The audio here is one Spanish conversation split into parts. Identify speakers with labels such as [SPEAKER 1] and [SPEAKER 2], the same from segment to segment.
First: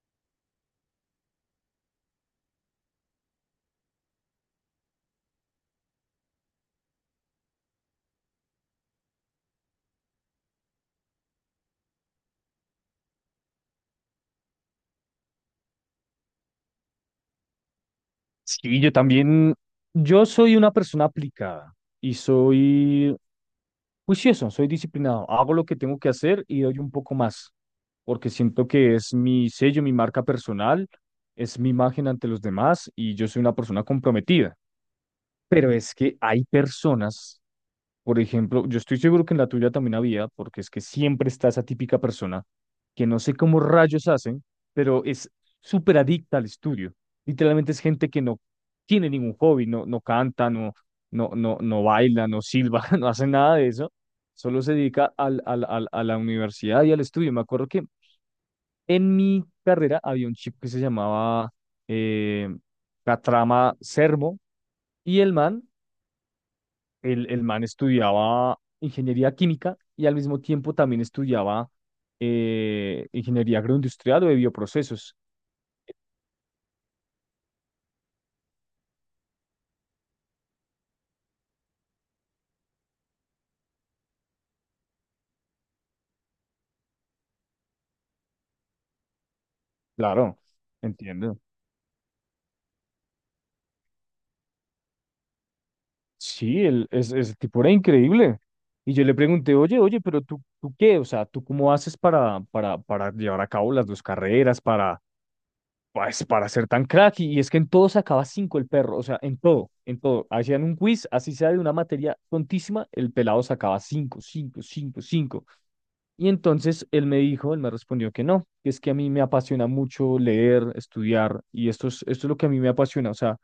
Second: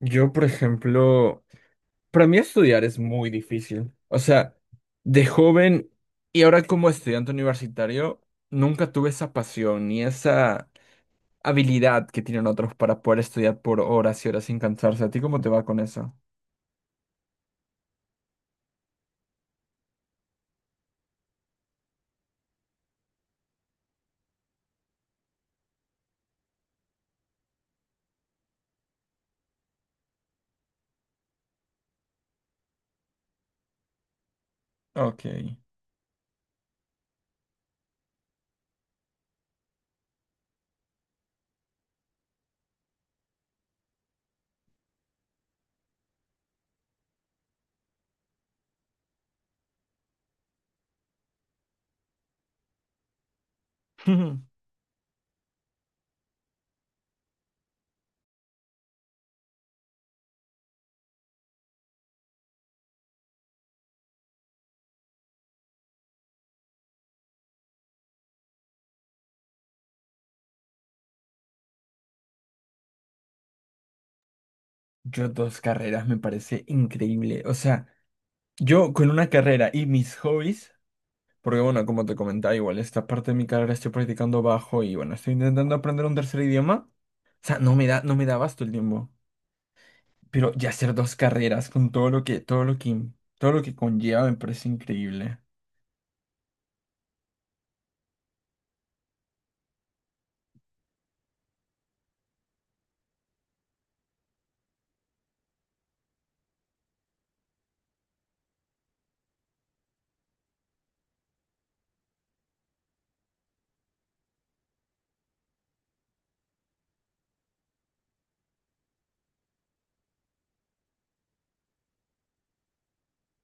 [SPEAKER 1] Yo, por ejemplo, para mí estudiar es muy difícil. O sea, de joven y ahora como estudiante universitario, nunca tuve esa pasión ni esa habilidad que tienen otros para poder estudiar por horas y horas sin cansarse. ¿A ti cómo te va con eso?
[SPEAKER 2] Sí, yo también, yo soy una persona aplicada y soy juicioso, soy disciplinado, hago lo que tengo que hacer y doy un poco más, porque siento que es mi sello, mi marca personal, es mi imagen ante los demás y yo soy una persona comprometida.
[SPEAKER 1] Ok.
[SPEAKER 2] Pero es que hay personas, por ejemplo, yo estoy seguro que en la tuya también había, porque es que siempre está esa típica persona que no sé cómo rayos hacen, pero es súper adicta al estudio. Literalmente es gente que no tiene ningún hobby, no, no canta, no, no, no, no baila, no silba, no hace nada de eso. Solo se dedica a la universidad y al estudio. Me acuerdo que en mi carrera había un chico que se llamaba eh, Catrama Sermo, y el man estudiaba ingeniería química y al mismo tiempo también estudiaba ingeniería agroindustrial o de bioprocesos.
[SPEAKER 1] Yo dos carreras me parece increíble. O sea, yo con una carrera y mis hobbies, porque bueno, como te comentaba, igual esta parte de mi carrera estoy practicando bajo y bueno, estoy intentando aprender un tercer idioma. O sea, no me da abasto el tiempo.
[SPEAKER 2] Claro,
[SPEAKER 1] Pero ya hacer dos
[SPEAKER 2] entiendo.
[SPEAKER 1] carreras con todo lo que, todo lo que conlleva me parece increíble.
[SPEAKER 2] Sí, ese tipo era increíble. Y yo le pregunté, oye, oye, pero tú, ¿tú qué? O sea, ¿tú cómo haces para llevar a cabo las dos carreras, pues, para ser tan crack? Y es que en todo sacaba cinco el perro, o sea, en todo, en todo. Hacían un quiz, así sea de una materia tontísima, el pelado sacaba cinco, cinco, cinco, cinco. Y entonces él me dijo, él me respondió que no, que es que a mí me apasiona mucho leer, estudiar, y esto es lo que a mí me apasiona, o sea,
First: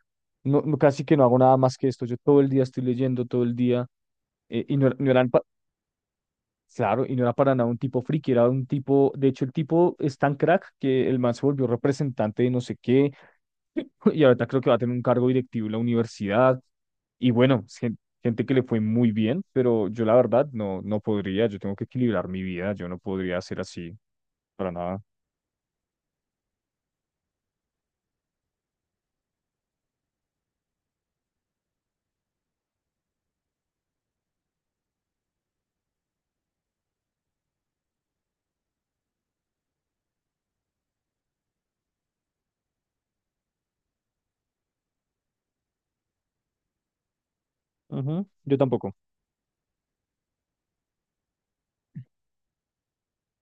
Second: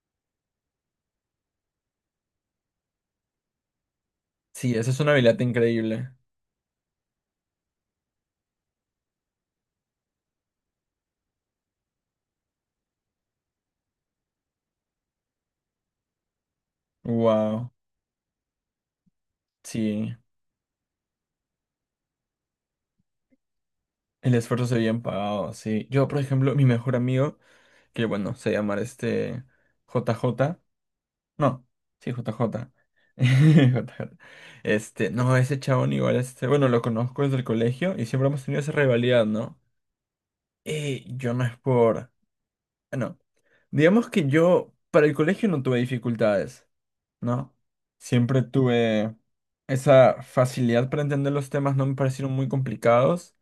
[SPEAKER 2] casi que no hago nada más que esto, yo todo el día estoy leyendo, todo el día,
[SPEAKER 1] Sí,
[SPEAKER 2] y no,
[SPEAKER 1] esa es
[SPEAKER 2] no
[SPEAKER 1] una
[SPEAKER 2] eran
[SPEAKER 1] habilidad
[SPEAKER 2] pa-
[SPEAKER 1] increíble.
[SPEAKER 2] Claro, y no era para nada un tipo friki, era un tipo, de hecho el tipo es tan crack que el man se volvió representante de no sé qué, y ahorita creo que va a tener un cargo directivo en la universidad, y bueno,
[SPEAKER 1] Wow.
[SPEAKER 2] gente que le fue muy bien, pero yo
[SPEAKER 1] Sí.
[SPEAKER 2] la verdad no, no podría, yo tengo que equilibrar mi vida, yo no podría ser así,
[SPEAKER 1] El esfuerzo
[SPEAKER 2] para
[SPEAKER 1] se ve
[SPEAKER 2] nada.
[SPEAKER 1] bien pagado, sí. Yo, por ejemplo, mi mejor amigo, que bueno, se llama JJ. No, sí, JJ. JJ. No, ese chabón igual, bueno, lo conozco desde el colegio y siempre hemos tenido esa rivalidad, ¿no? Yo no es por... no. Digamos que yo para el colegio no tuve dificultades, ¿no?
[SPEAKER 2] Ujú,
[SPEAKER 1] Siempre
[SPEAKER 2] yo tampoco.
[SPEAKER 1] tuve esa facilidad para entender los temas, no me parecieron muy complicados.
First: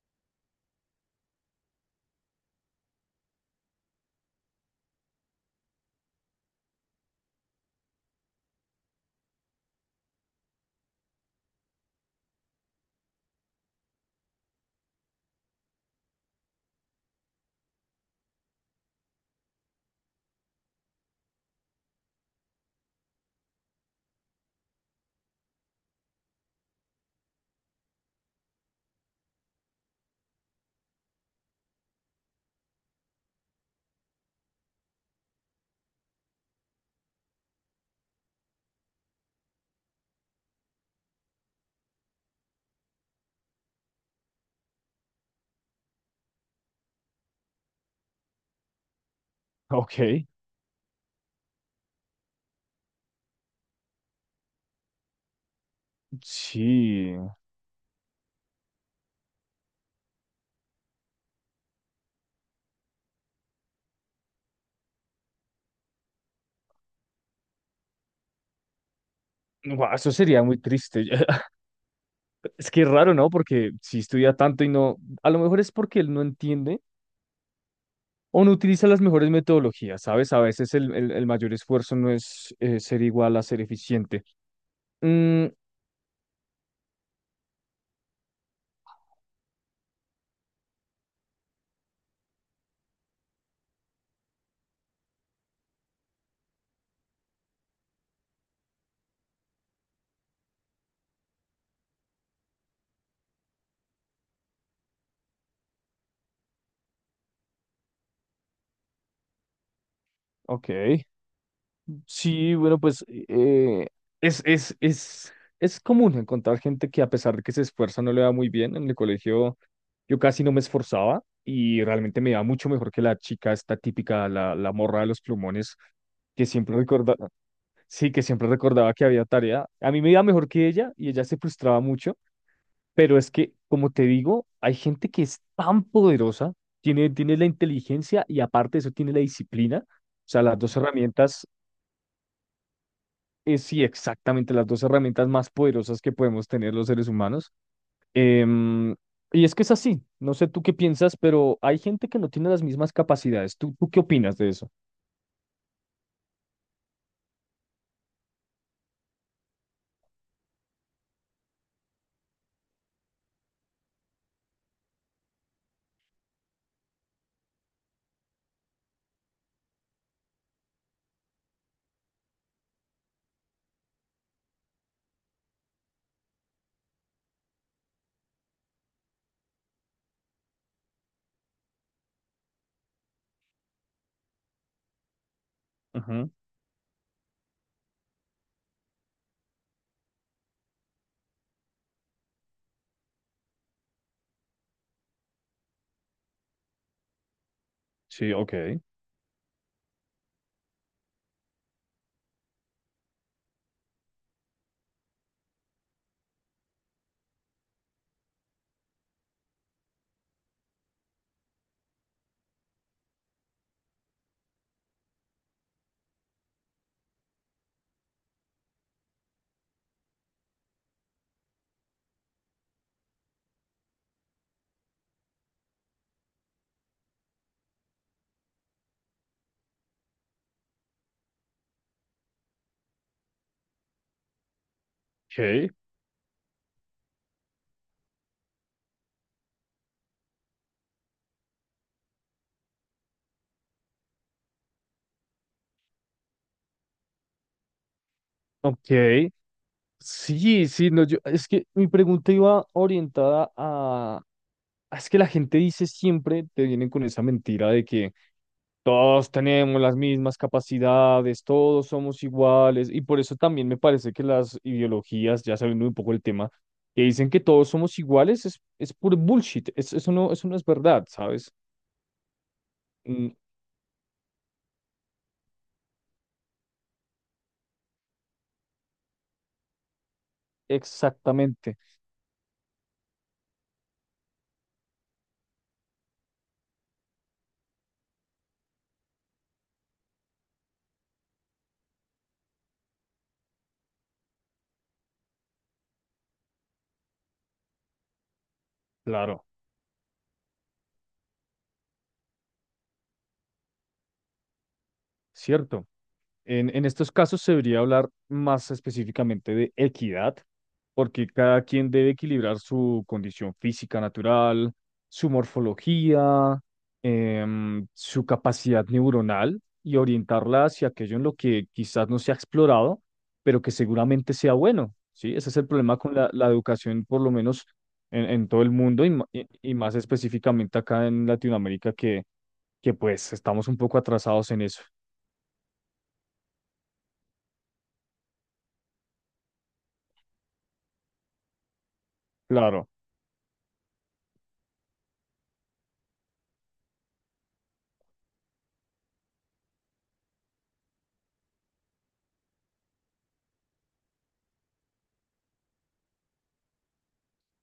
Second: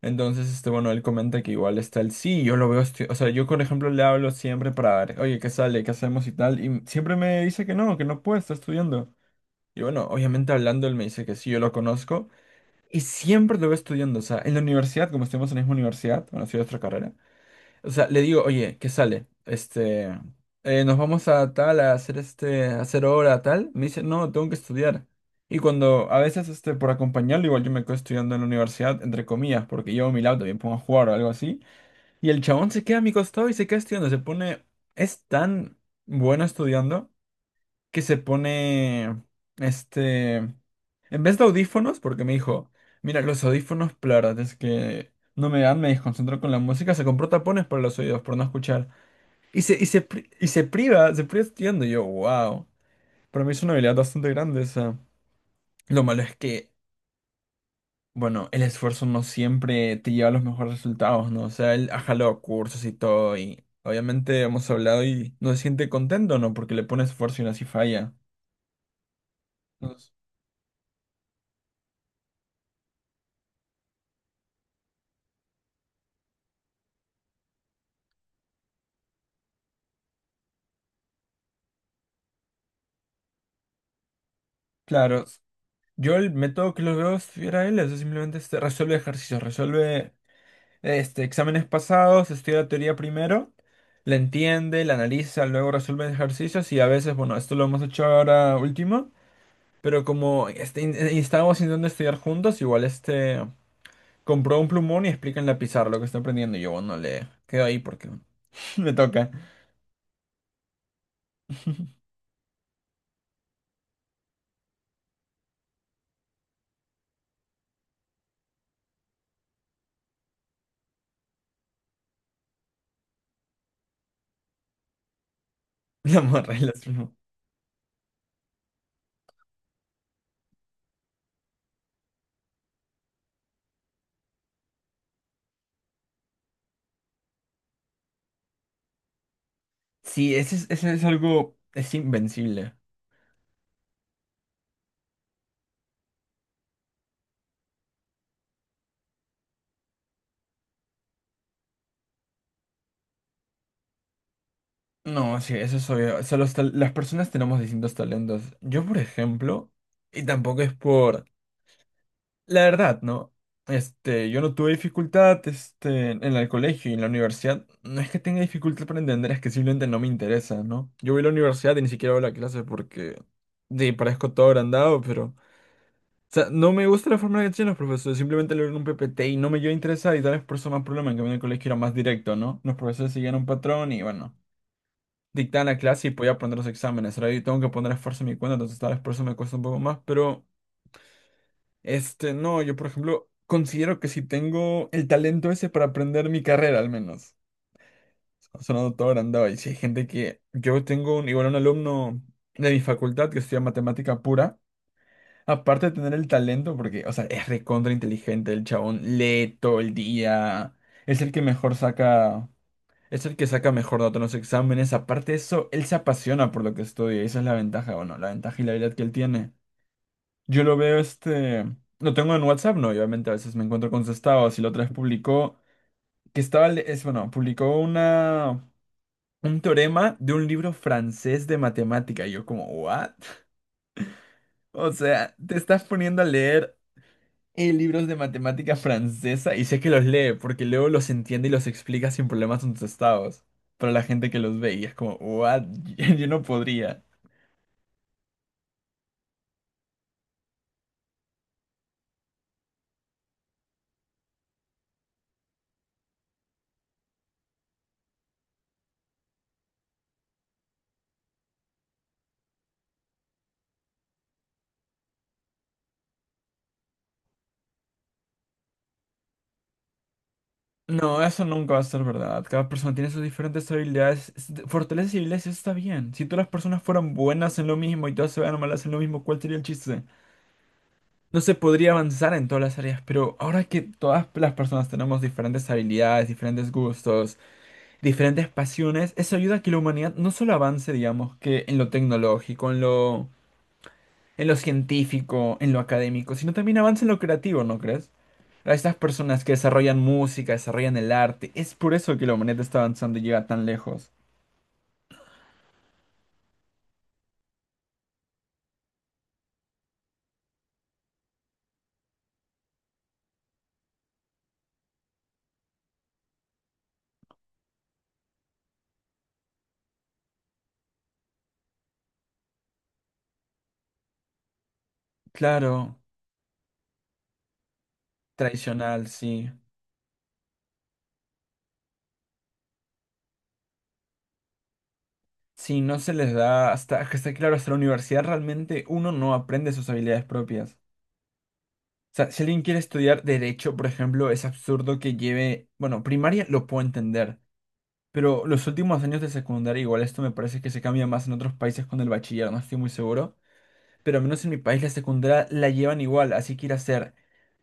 [SPEAKER 1] Entonces, bueno, él comenta que igual está el sí, yo lo veo, o sea, yo por ejemplo le hablo siempre para ver, oye, ¿qué sale? ¿Qué hacemos y tal? Y siempre me dice que no puede, está estudiando. Y bueno, obviamente hablando, él me dice que sí, yo lo conozco. Y siempre lo veo estudiando, o sea, en la universidad, como estuvimos en la misma universidad, bueno, ha sido otra carrera. O sea, le digo, oye, ¿qué sale? Nos vamos a tal, a hacer a hacer hora, tal. Me dice, no, tengo que estudiar. Y cuando, a veces, por acompañarlo, igual yo me quedo estudiando en la universidad, entre comillas, porque llevo mi laptop y me pongo a jugar o algo así. Y el chabón se queda a mi costado y se queda estudiando, se pone, es tan bueno estudiando que se pone, en vez de audífonos, porque me dijo, mira, los audífonos, la verdad es que no me dan, me desconcentro con la música, se compró tapones para los oídos, por no escuchar. Y se, y se,
[SPEAKER 2] Ok,
[SPEAKER 1] pri- y se priva estudiando, y yo, wow, para mí es una habilidad bastante grande esa. Lo malo es que,
[SPEAKER 2] sí.
[SPEAKER 1] bueno, el esfuerzo no siempre te lleva a los mejores resultados, ¿no? O sea, él ha jalado cursos y todo, y obviamente hemos hablado y no se siente contento, ¿no? Porque le pone esfuerzo y aún así falla.
[SPEAKER 2] Guau, eso
[SPEAKER 1] Entonces,
[SPEAKER 2] sería muy triste. Es que es raro, ¿no? Porque si estudia tanto y no, a lo mejor es porque él no entiende. O no utiliza las mejores metodologías, ¿sabes? A veces el mayor esfuerzo no es, ser igual a ser eficiente.
[SPEAKER 1] claro,
[SPEAKER 2] Mm,
[SPEAKER 1] yo el método que los veo si era él, eso simplemente resuelve ejercicios, resuelve exámenes pasados, estudia la teoría primero, la entiende, la analiza, luego resuelve ejercicios y a veces, bueno, esto lo hemos hecho ahora último, pero como estábamos intentando estudiar juntos, igual compró un plumón y explica en la pizarra lo que está aprendiendo y yo, bueno, le quedo ahí porque me toca
[SPEAKER 2] ok. Sí, bueno, pues es, es, es, es común encontrar gente que a pesar de que se esfuerza no le va muy bien. En el colegio yo casi no me esforzaba y realmente me iba mucho mejor que la chica esta típica, la morra de los plumones,
[SPEAKER 1] la
[SPEAKER 2] que
[SPEAKER 1] morra y
[SPEAKER 2] siempre
[SPEAKER 1] las plumas.
[SPEAKER 2] recordaba, sí, que siempre recordaba que había tarea. A mí me iba mejor que ella y ella se frustraba mucho. Pero es que, como te digo, hay gente que es tan poderosa, tiene la inteligencia y aparte de eso tiene la disciplina. O
[SPEAKER 1] Sí,
[SPEAKER 2] sea, las dos
[SPEAKER 1] ese es
[SPEAKER 2] herramientas,
[SPEAKER 1] algo, es invencible.
[SPEAKER 2] es sí, exactamente, las dos herramientas más poderosas que podemos tener los seres humanos. Em, y es que es así, no sé tú qué piensas, pero hay gente que no tiene las mismas capacidades. ¿Tú qué opinas de eso?
[SPEAKER 1] No, sí, eso es obvio. O sea, las personas tenemos distintos talentos. Yo, por ejemplo, y tampoco es por... La verdad, ¿no? Yo no tuve dificultad, en el colegio y en la universidad. No es que tenga dificultad para entender, es que simplemente no me interesa, ¿no? Yo voy a la universidad y ni siquiera voy a la clase porque... Sí, parezco todo agrandado, pero... O sea, no me gusta la forma en que tienen los profesores. Simplemente leo en un PPT y no me yo a interesar y tal vez por eso más problema en que a mí en el colegio era más directo, ¿no? Los profesores seguían un patrón y bueno dictar la clase y
[SPEAKER 2] Ujú,
[SPEAKER 1] podía poner los exámenes, ¿verdad? Y tengo que poner esfuerzo en mi cuenta, entonces tal vez por eso me cuesta un poco más, pero no, yo por ejemplo considero que si tengo el talento ese para aprender mi carrera al menos,
[SPEAKER 2] sí, ok.
[SPEAKER 1] sonando todo agrandado, y si hay gente que, yo tengo un, igual un alumno de mi facultad que estudia matemática pura, aparte de tener el talento, porque, o sea, es recontra inteligente, el chabón lee todo el día, es el que mejor saca... Es el que saca mejor nota en los exámenes. Aparte de eso, él se apasiona por lo que estudia. Y esa es la ventaja, bueno, la ventaja y la habilidad que él tiene. Yo lo veo, lo tengo en WhatsApp, no, y obviamente a veces me encuentro con sus estados. Y la otra vez publicó... Es, bueno, publicó una... Un teorema de un libro francés de matemática. Y yo como, ¿what? O sea, te
[SPEAKER 2] Ok.
[SPEAKER 1] estás poniendo a leer libros de matemática francesa y sé que los lee porque luego los entiende y los explica sin problemas en sus estados. Para la gente que los ve y es como, ¿what? Yo no podría.
[SPEAKER 2] Ok. Sí, sí, no, yo, es que mi pregunta iba orientada. Ah, es que la gente dice siempre, te vienen con esa mentira de que todos tenemos las mismas capacidades, todos somos iguales, y por eso también me parece que las ideologías, ya saliendo un poco el tema, que dicen que todos somos iguales, es puro bullshit, eso no es verdad,
[SPEAKER 1] No, eso
[SPEAKER 2] ¿sabes?
[SPEAKER 1] nunca va a ser verdad. Cada persona tiene sus
[SPEAKER 2] Mm,
[SPEAKER 1] diferentes habilidades, fortalezas y habilidades, y eso está bien. Si todas las personas fueran buenas en lo mismo y todas se fueran malas en lo mismo, ¿cuál sería el chiste? No se
[SPEAKER 2] exactamente,
[SPEAKER 1] podría avanzar en todas las áreas, pero ahora que todas las personas tenemos diferentes habilidades, diferentes gustos, diferentes pasiones, eso ayuda a que la humanidad no solo avance, digamos, que en lo tecnológico, en lo científico, en lo académico, sino también avance en lo creativo, ¿no crees? A estas personas
[SPEAKER 2] claro,
[SPEAKER 1] que desarrollan música, desarrollan el arte, es por eso que la humanidad está avanzando y llega tan lejos.
[SPEAKER 2] cierto. En estos casos se debería hablar más específicamente de equidad, porque cada quien debe equilibrar su condición física natural, su morfología, su capacidad neuronal y orientarla hacia aquello en lo que quizás no se ha explorado, pero que seguramente sea bueno, ¿sí? Ese es el
[SPEAKER 1] Claro,
[SPEAKER 2] problema con la educación, por lo menos en todo el
[SPEAKER 1] tradicional,
[SPEAKER 2] mundo y,
[SPEAKER 1] sí.
[SPEAKER 2] y más específicamente acá en Latinoamérica, que, pues estamos un poco atrasados en eso.
[SPEAKER 1] Sí, no se les da hasta, hasta claro, hasta la universidad realmente uno no aprende sus habilidades propias. O sea, si alguien quiere
[SPEAKER 2] Claro.
[SPEAKER 1] estudiar derecho, por ejemplo, es absurdo que lleve, bueno, primaria lo puedo entender, pero los últimos años de secundaria, igual esto me parece que se cambia más en otros países con el bachiller, no estoy muy seguro. Pero al menos en mi país la secundaria la llevan igual, así que ir a ser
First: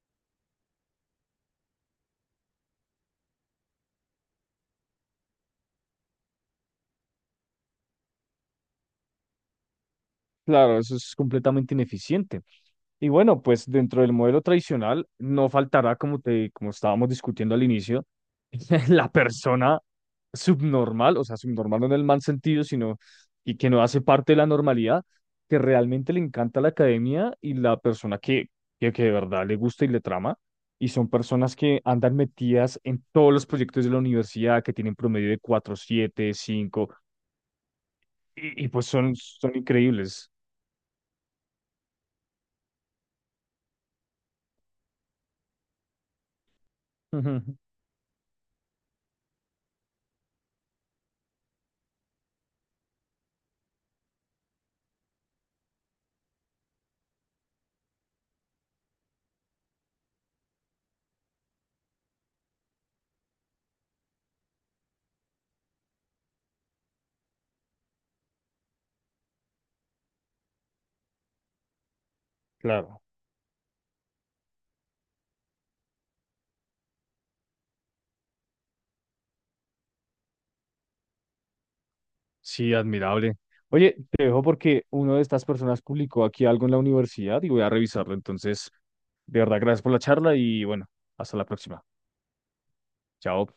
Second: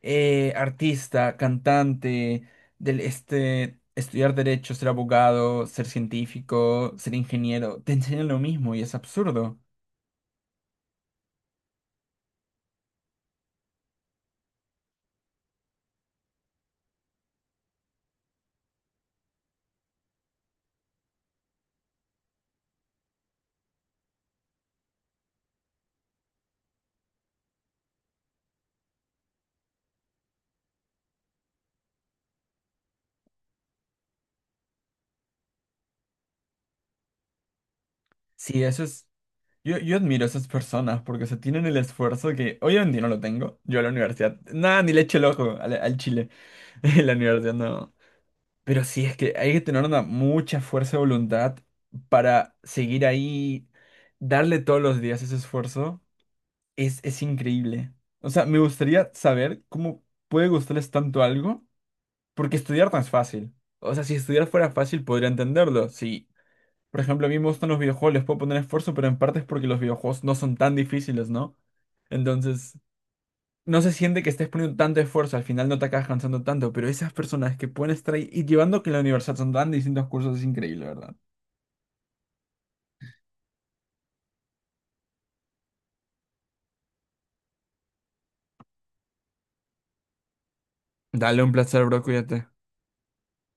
[SPEAKER 1] artista, cantante, del, estudiar derecho, ser abogado, ser científico, ser ingeniero, te enseñan lo mismo y es absurdo.
[SPEAKER 2] Claro, eso es completamente ineficiente. Y bueno, pues dentro del modelo tradicional no faltará, como te, como estábamos discutiendo al inicio, la persona subnormal, o sea, subnormal no en el mal sentido, sino y que no hace parte de la normalidad, que realmente le encanta la academia y la persona que, que de verdad le gusta y le trama. Y son personas que andan metidas en todos los proyectos de la universidad, que tienen promedio de 4,75
[SPEAKER 1] Sí,
[SPEAKER 2] y,
[SPEAKER 1] eso
[SPEAKER 2] pues
[SPEAKER 1] es...
[SPEAKER 2] son,
[SPEAKER 1] Yo admiro a
[SPEAKER 2] increíbles.
[SPEAKER 1] esas personas porque se tienen el esfuerzo que hoy en día no lo tengo. Yo a la universidad, nada, ni le echo el ojo al Chile. En la
[SPEAKER 2] Ujú,
[SPEAKER 1] universidad no. Pero sí, es que hay que tener una mucha fuerza de voluntad para seguir ahí, darle todos los días ese esfuerzo. Es increíble. O sea, me gustaría saber cómo puede gustarles tanto algo, porque estudiar no es fácil. O sea, si estudiar fuera fácil, podría entenderlo. Si, por ejemplo, a mí me gustan los videojuegos, les puedo poner esfuerzo, pero en parte es porque los videojuegos no son tan difíciles, ¿no? Entonces,
[SPEAKER 2] claro.
[SPEAKER 1] no se siente que estés poniendo tanto esfuerzo, al final no te acabas cansando tanto, pero esas personas que pueden estar ahí y llevando que en la universidad son tan distintos cursos es increíble, ¿verdad?
[SPEAKER 2] Sí, admirable. Oye, te dejo porque una de estas personas publicó aquí algo en la universidad y voy a revisarlo. Entonces, de verdad, gracias por la charla y bueno, hasta
[SPEAKER 1] Dale
[SPEAKER 2] la
[SPEAKER 1] un
[SPEAKER 2] próxima.
[SPEAKER 1] placer, bro, cuídate.
[SPEAKER 2] Chao.